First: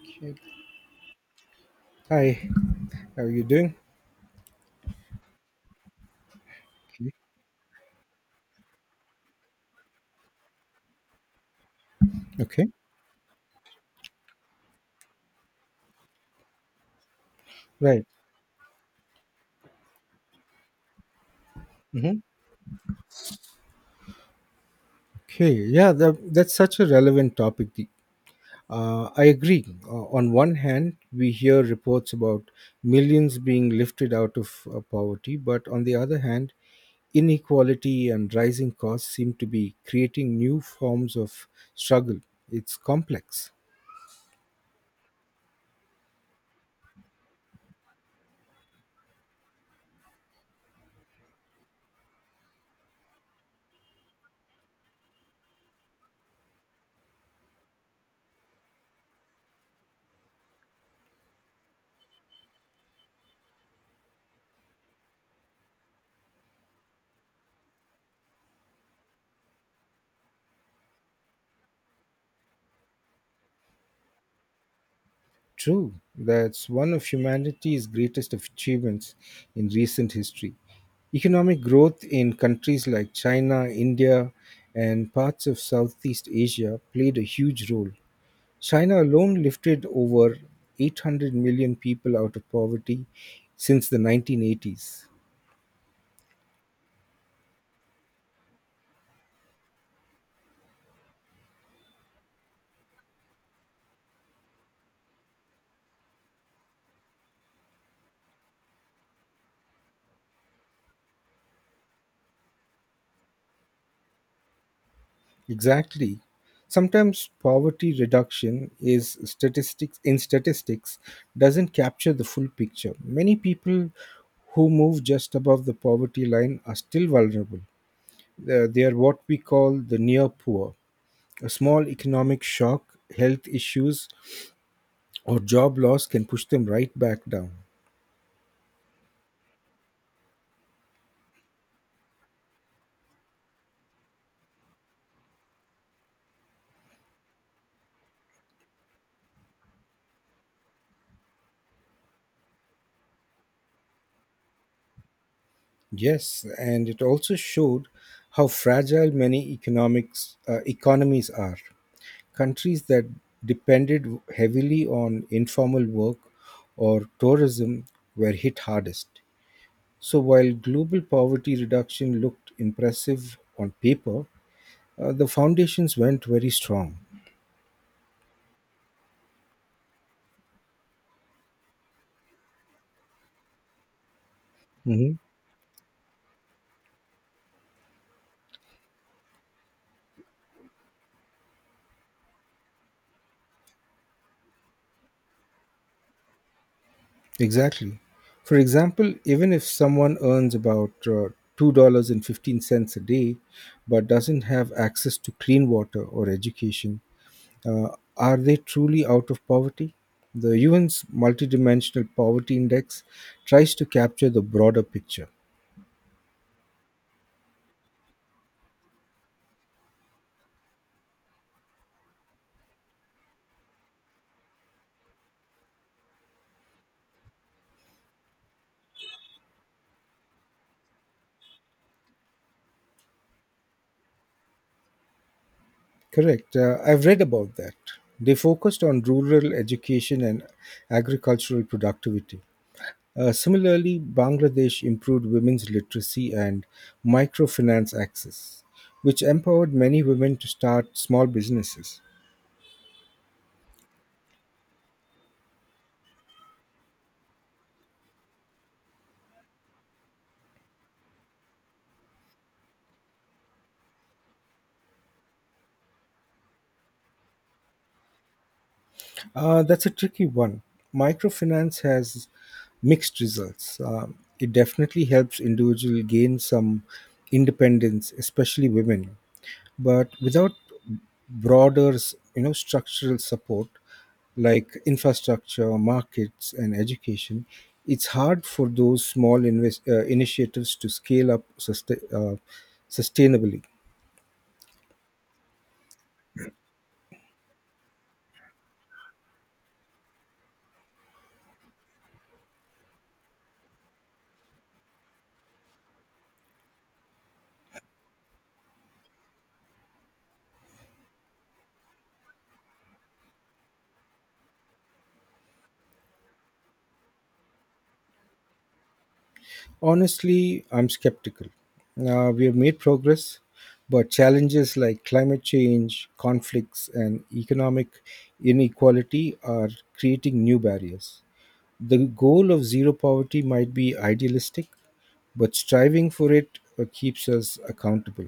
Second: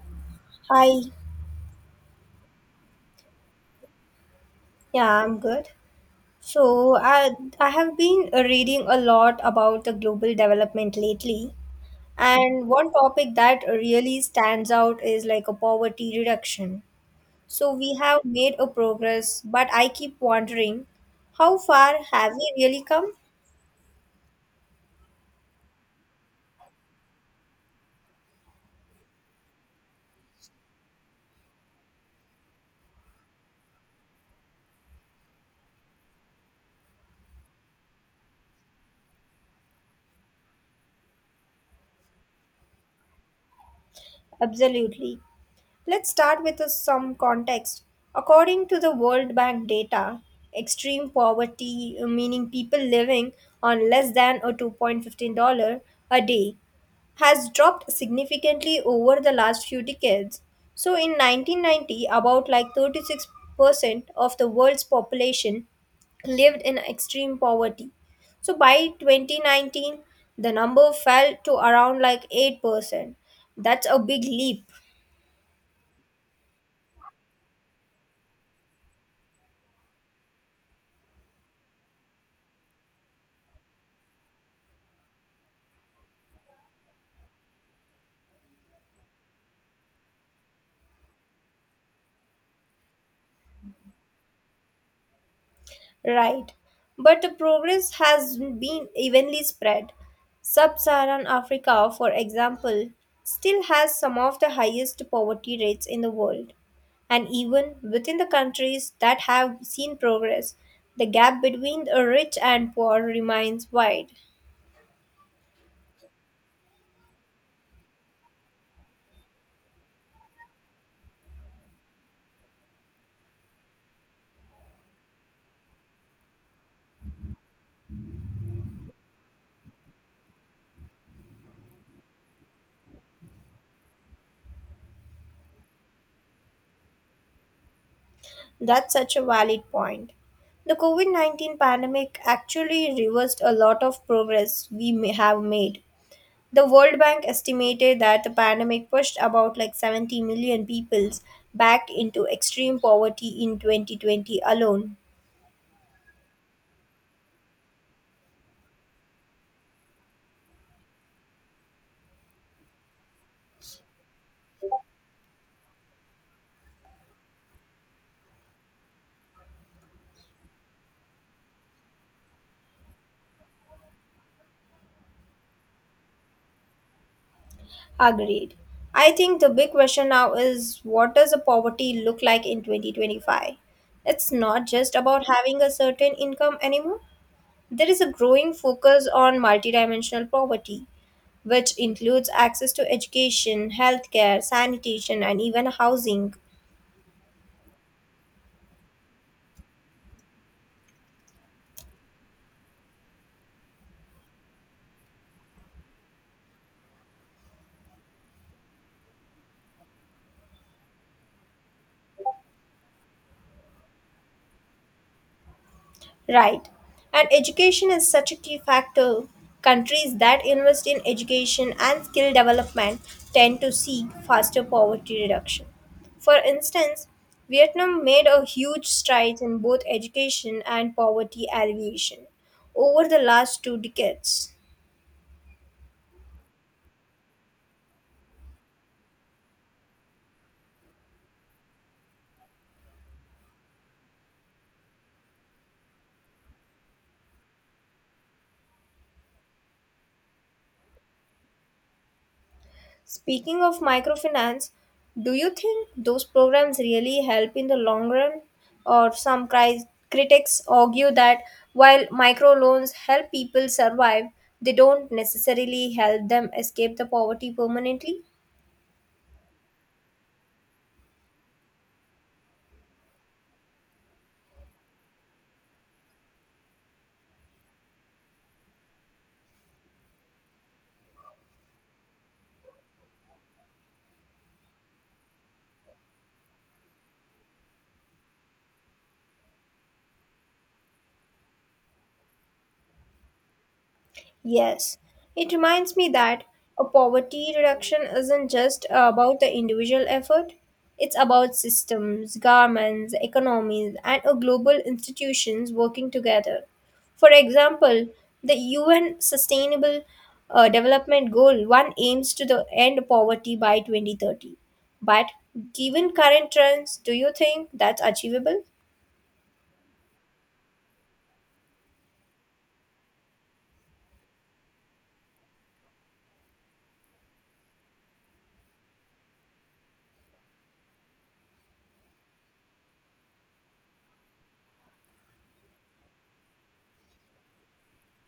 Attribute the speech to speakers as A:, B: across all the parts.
A: Okay.
B: Hi,
A: Hi, how are you doing?
B: yeah, I'm good. So,
A: Okay.
B: I have been reading a lot about the global development lately, and
A: Okay.
B: one topic that really stands out is like a poverty reduction. So, we
A: Right.
B: have made a progress, but I keep wondering how far
A: hmm
B: have we really come?
A: Okay. Yeah, that's such a relevant topic. I agree. On one hand, we hear reports about millions being lifted out of poverty, but on the other hand, inequality and rising costs seem to be creating new forms of struggle. It's complex.
B: Absolutely. Let's start with some context. According to the World Bank data, extreme poverty, meaning people living on less than a $2.15 a day, has dropped significantly over the last few decades. So in 1990, about like 36% of the world's population lived in extreme poverty. So by 2019, the number fell to around like 8%. That's a big leap.
A: True, that's one of humanity's greatest achievements in recent history. Economic growth in countries like China, India, and parts of Southeast Asia played a huge role. China alone lifted over 800 million people out of poverty since the 1980s.
B: Right. But the progress has been evenly spread. Sub Saharan Africa, for example, still has some of the highest poverty rates in the world. And even within the countries that have seen progress, the gap between the rich and poor remains wide.
A: Exactly. Sometimes poverty reduction is statistics in statistics doesn't capture the full picture. Many people who move just above the poverty line are still vulnerable. They are what we call the near poor. A small economic shock, health issues, or job loss can push them right back down.
B: That's such a valid point. The COVID 19 pandemic actually reversed a lot of progress we may have made. The World Bank estimated that the pandemic pushed about like 70 million people back into extreme poverty in 2020 alone.
A: Yes, and it also showed how fragile many economics economies are. Countries that depended heavily on informal work or tourism were hit hardest. So while global poverty reduction looked impressive on paper, the foundations went very strong.
B: Agreed. I think the big question now is what does a poverty look like in 2025? It's not just
A: Mhm.
B: about having a certain income anymore. There is a growing focus on multidimensional poverty, which includes access to education, healthcare, sanitation, and even housing.
A: Exactly. For example, even if someone earns about $2.15 a day but doesn't have access to clean water or education, uh, are they truly out of poverty? The UN's Multidimensional Poverty Index tries to capture the broader picture.
B: Right. And education is such a key factor. Countries that invest in education and skill development tend to see faster poverty reduction. For instance, Vietnam made a huge stride in both education and poverty alleviation over the last two decades.
A: Correct. I've read about that. They focused on rural education and agricultural productivity. Similarly, Bangladesh improved women's literacy and microfinance access, which empowered many women to start small businesses.
B: Speaking of microfinance, do you think those programs really help in the long run? Or some critics argue that while microloans help people survive, they don't necessarily help them escape the poverty permanently.
A: That's a tricky one. Microfinance has mixed results. It definitely helps individuals gain some independence, especially women, but without you know structural support like infrastructure markets and education it's hard for those small initiatives to scale up sustainably.
B: Yes, it reminds me that a poverty reduction isn't just about the individual effort, it's about systems, governments, economies, and a global institutions working together. For example, the UN Sustainable Development Goal 1 aims to the end poverty by 2030. But given current trends, do you think that's achievable?
A: Honestly, I'm skeptical. Uh, we have made progress but challenges like climate change conflicts and economic inequality are creating new barriers. The goal of zero poverty might be idealistic, but striving for it keeps us accountable.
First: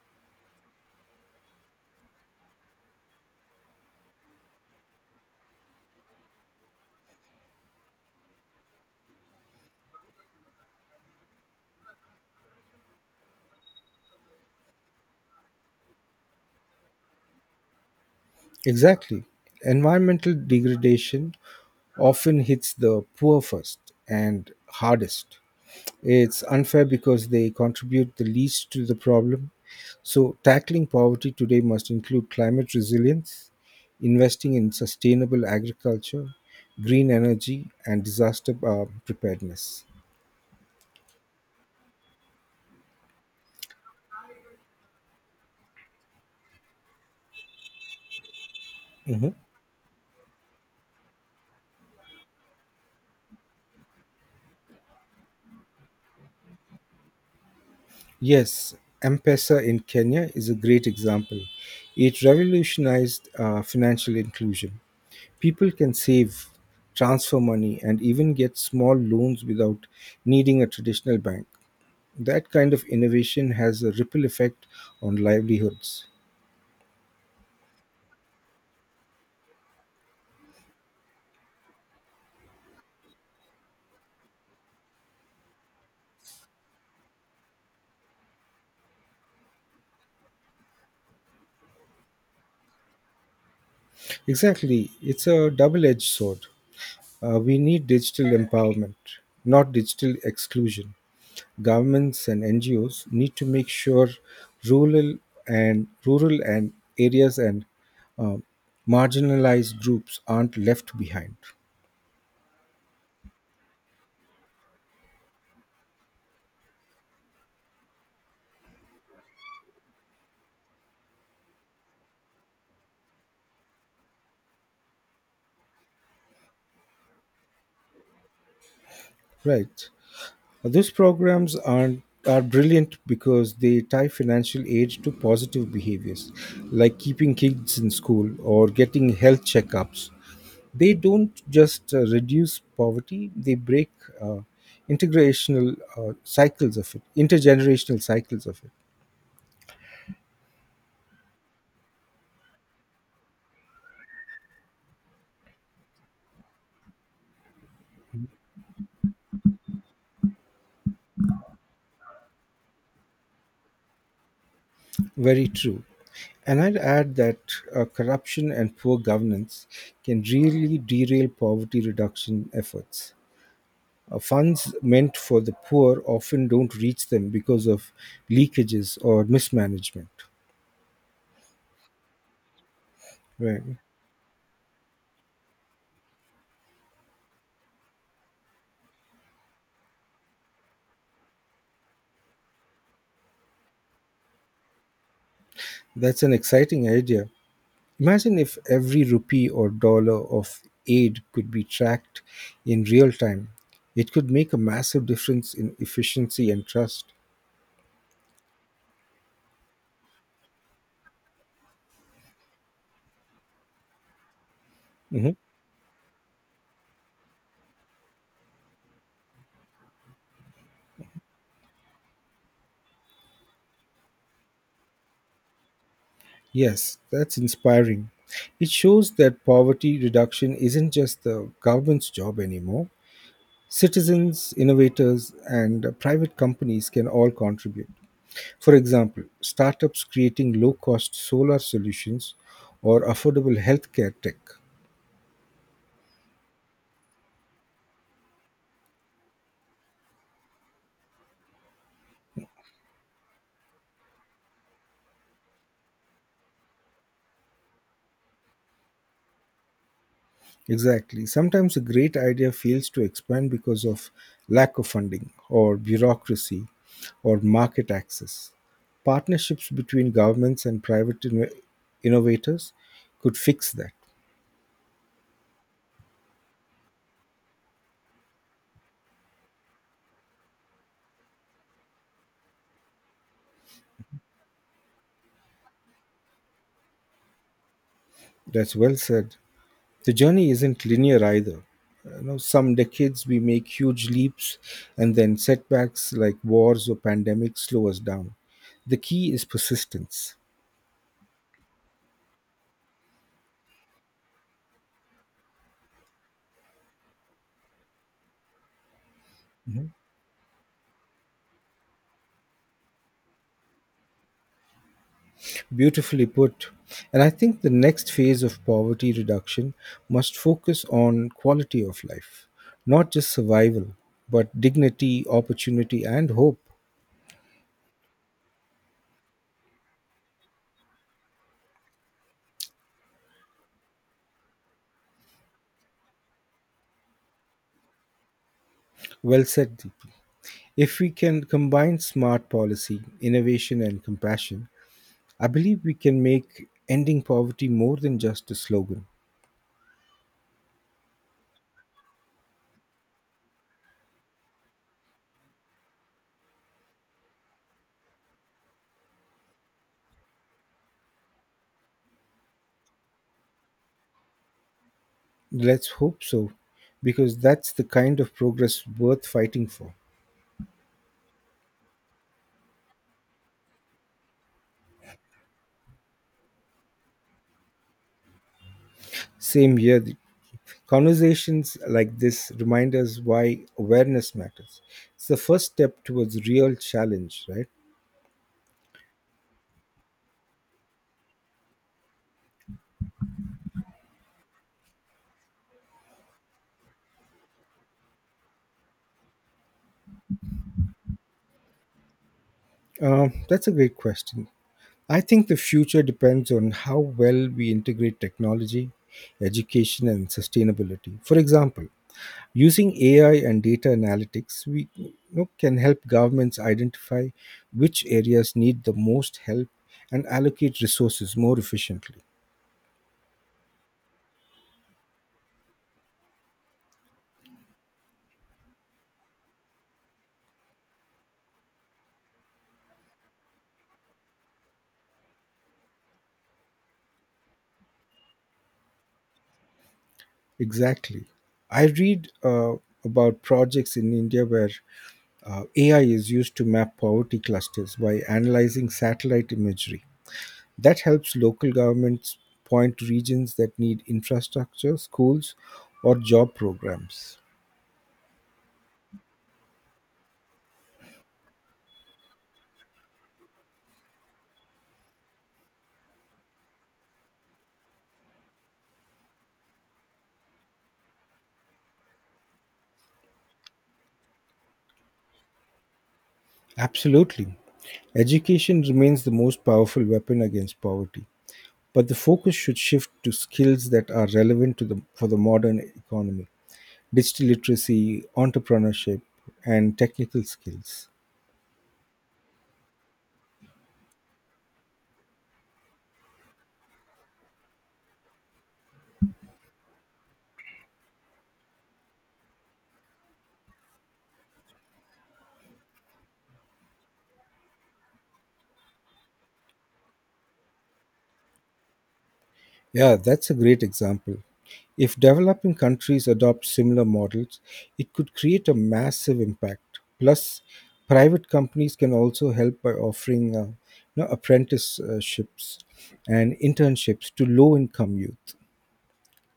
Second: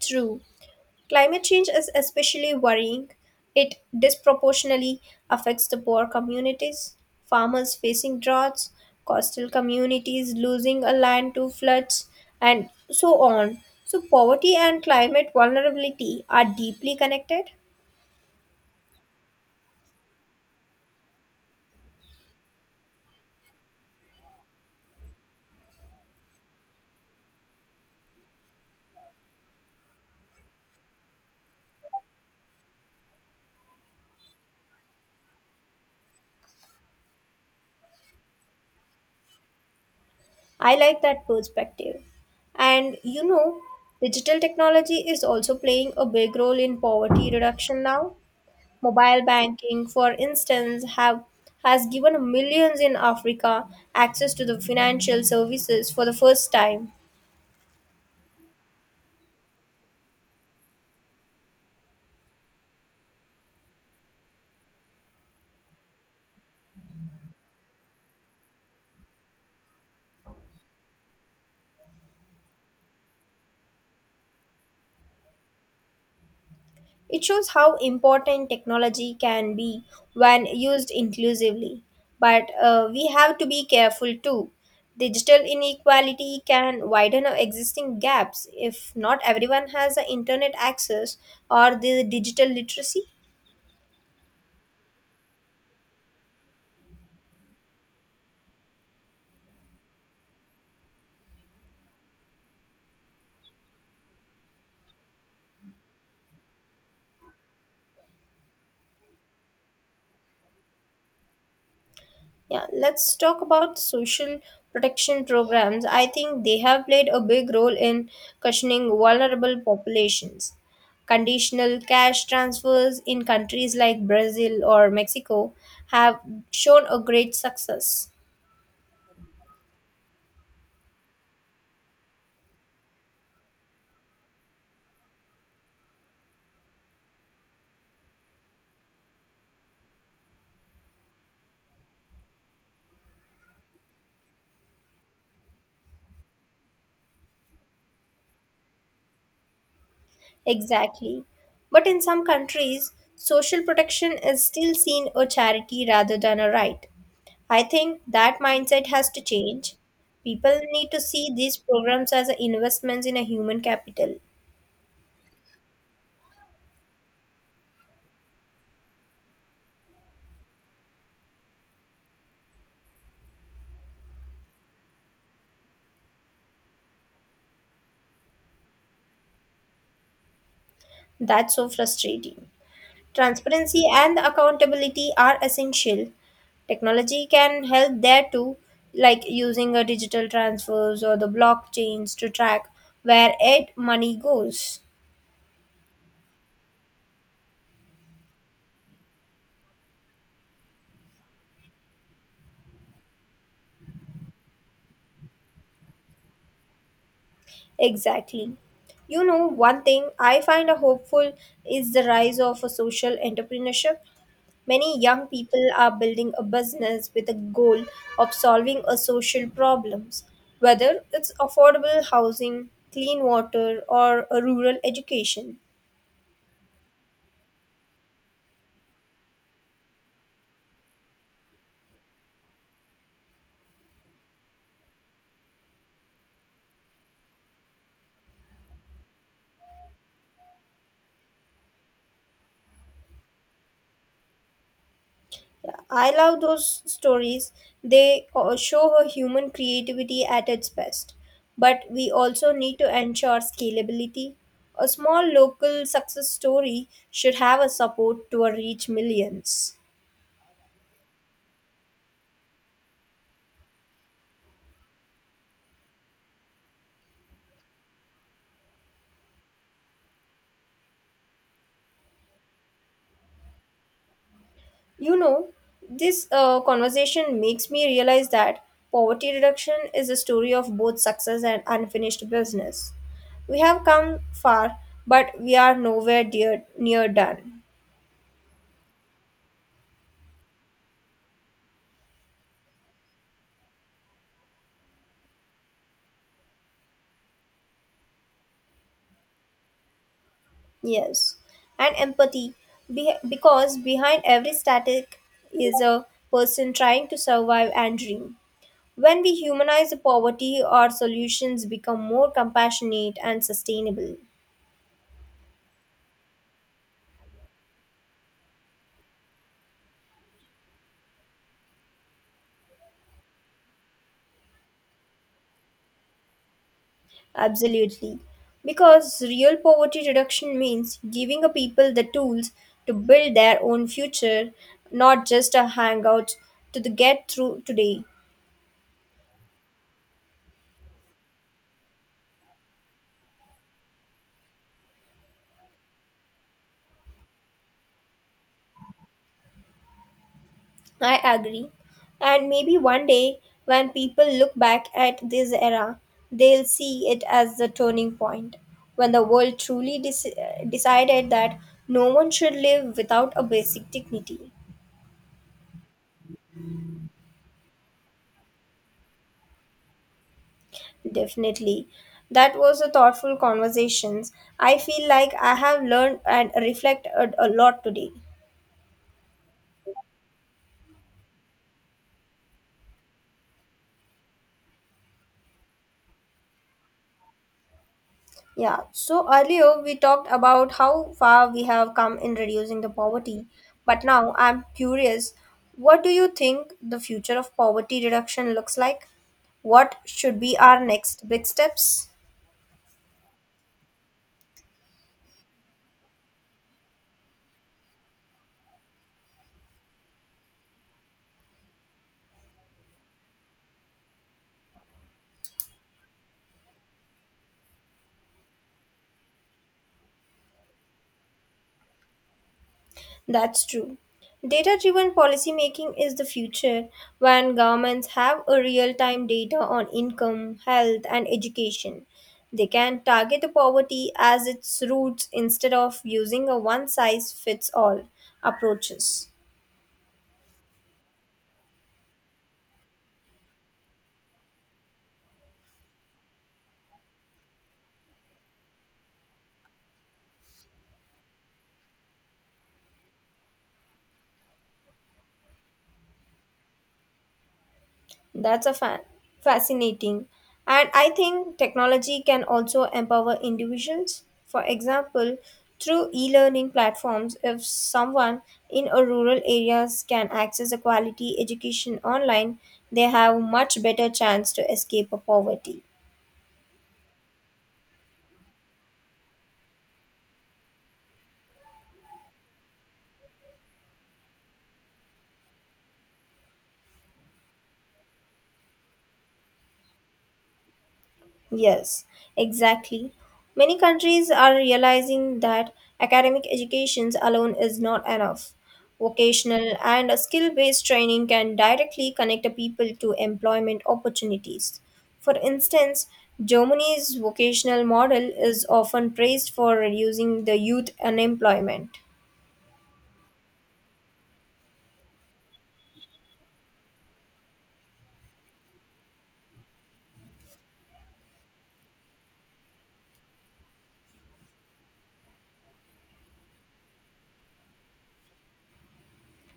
B: True. Climate change is especially worrying. It disproportionately affects the poor communities, farmers facing droughts, coastal communities losing a land to floods, and so on. So, poverty and climate vulnerability are deeply connected.
A: Exactly. Environmental degradation often hits the poor first and hardest. It's unfair because they contribute the least to the problem. So, tackling poverty today must include climate resilience, investing in sustainable agriculture, green energy, and disaster preparedness.
B: I like that perspective. And you know, digital technology is also playing a big role in poverty reduction now. Mobile
A: Mhm.
B: banking, for instance, have has given millions in Africa access to the financial services for the first time.
A: Yes, M-Pesa in Kenya is a great example. It revolutionized financial inclusion. People can save, transfer money, and even get small loans without needing a traditional bank. That kind of innovation has a ripple effect on livelihoods.
B: It shows how important technology can be when used inclusively. But we have to be careful too. Digital inequality can widen our existing gaps if not everyone has the internet access or the digital literacy.
A: Exactly, it's a double edged sword. We need digital empowerment, not digital exclusion. Governments and NGOs need to make sure rural rural and areas and uh, marginalized groups aren't left behind.
B: Yeah, let's talk about social protection programs. I think they have played a big role in cushioning vulnerable populations. Conditional cash transfers in countries like Brazil or Mexico have shown a great success.
A: Right. These programs aren't are brilliant because they tie financial aid to positive behaviors like keeping kids in school or getting health checkups. They don't just reduce poverty, they break uh, integrational cycles of it intergenerational cycles of it.
B: Exactly. But in some countries, social protection is still seen a charity rather than a right. I think that mindset has to change. People need to see these programs as investments in a human capital.
A: Very true. And I'd add that corruption and poor governance can really derail poverty reduction efforts. Funds meant for the poor often don't reach them because of leakages or mismanagement.
B: That's so frustrating.
A: Right.
B: Transparency and accountability are essential. Technology can help there too, like using a digital transfers or the blockchains to track where ed money goes.
A: That's an exciting idea. Imagine if every rupee or dollar of aid could be tracked in real time. It could make a massive difference in efficiency and trust.
B: Exactly. You know, one thing I find a hopeful is the rise of a social entrepreneurship. Many young
A: Mhm.
B: people are building a business with the goal of solving a social problems, whether it's affordable housing, clean water, or a rural education.
A: Yes, that's inspiring. It shows that poverty reduction isn't just the government's job anymore. Citizens, innovators, and private companies can all contribute. For example, startups creating low cost solar solutions or affordable healthcare tech.
B: Yeah, I love those stories. They show a human creativity at its best. But we also need to ensure scalability. A small local success story should have a support to reach millions.
A: Exactly. Sometimes a great idea fails to expand because of lack of funding or bureaucracy or market access. Partnerships between governments and innovators could fix that.
B: You know, this conversation makes me realize that poverty reduction is a story of both success and unfinished business. We have come far, but we are nowhere dear, near done.
A: That's well said. The journey isn't linear either. You know, some decades we make huge leaps and then setbacks like wars or pandemics slow us down. The key is persistence.
B: Yes. And empathy, because behind every static is a person trying to survive and dream. When we humanize
A: Mhm.
B: the poverty, our solutions become more compassionate and sustainable.
A: Beautifully put. And I think the next phase of poverty reduction must focus on quality of life, not just survival, but dignity, opportunity, and hope.
B: Absolutely. Because real poverty reduction means giving a people the tools to build their own future, not just a hangout to the get through today.
A: Well said, Deepi. If we can combine smart policy, innovation, and compassion, I believe we can make ending poverty more than just a slogan.
B: I agree. And maybe one day when people look back at this era, they'll see it as the turning point when the world truly decided that no one should live without a basic dignity.
A: Let's hope so, because that's the kind of progress worth fighting for.
B: Definitely. That was a thoughtful conversations. I feel like I have learned and reflect a lot today.
A: Same here, Deepi. Conversations like this remind us why awareness matters. It's the first step towards real challenge, right?
B: Yeah. So earlier we talked about how far we have come in reducing the poverty, but now I'm curious, what do you think the future of poverty reduction looks like? What should be our next big steps?
A: That's a great question. I think the future depends on how well we integrate technology, education, and sustainability. For example, using AI and data analytics, we you know, can help governments identify which areas need the most help and allocate resources more efficiently.
B: That's true. Data driven policy making is the future when governments have a real time data on income, health, and education. They can target the poverty as its roots instead of using a one size fits all approaches.
A: Exactly. I read about projects in India where AI is used to map poverty clusters by analyzing satellite imagery. That helps local governments point to regions that need infrastructure, schools, or job programs.
B: That's a fascinating. And I think technology can also empower individuals. For example, through e-learning platforms, if someone in a rural areas can access a quality education online, they have much better chance to escape a poverty.
A: Absolutely. Education remains the most powerful weapon against poverty, but the focus should shift to skills that are relevant to the, for the modern economy. Digital literacy, entrepreneurship, and technical skills.
B: Yes, exactly. Many countries are realizing that academic education alone is not enough. Vocational and skill based training can directly connect a people to employment opportunities. For instance, Germany's vocational model is often praised for reducing the youth unemployment.
A: Yeah, that's a great example. If developing countries adopt similar models, it could create a massive impact. Plus, private companies can also help by offering you know, apprenticeships and internships to low income youth.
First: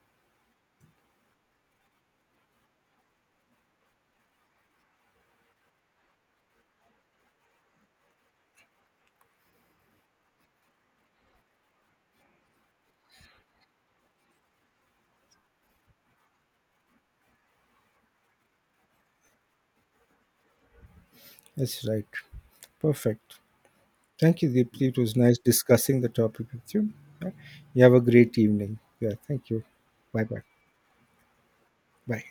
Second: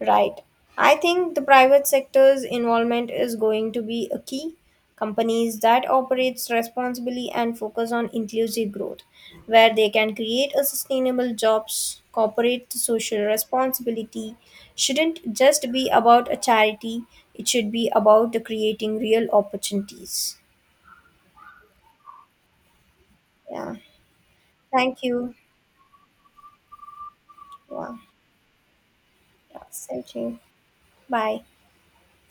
B: Right. I think the private sector's involvement is going to be a key. Companies that operates responsibly and focus on inclusive growth, where they can create a sustainable jobs, corporate social responsibility shouldn't just be about a charity. It should be about the creating real opportunities.
A: That's right. Perfect.
B: Yeah.
A: Thank you, Deepthi.
B: Thank
A: It was
B: you.
A: nice discussing the topic with you. Yeah. You have
B: Yeah.
A: a great evening. Yeah, thank
B: yeah.
A: you.
B: Thank
A: Bye
B: you.
A: bye.
B: Bye.
A: Bye.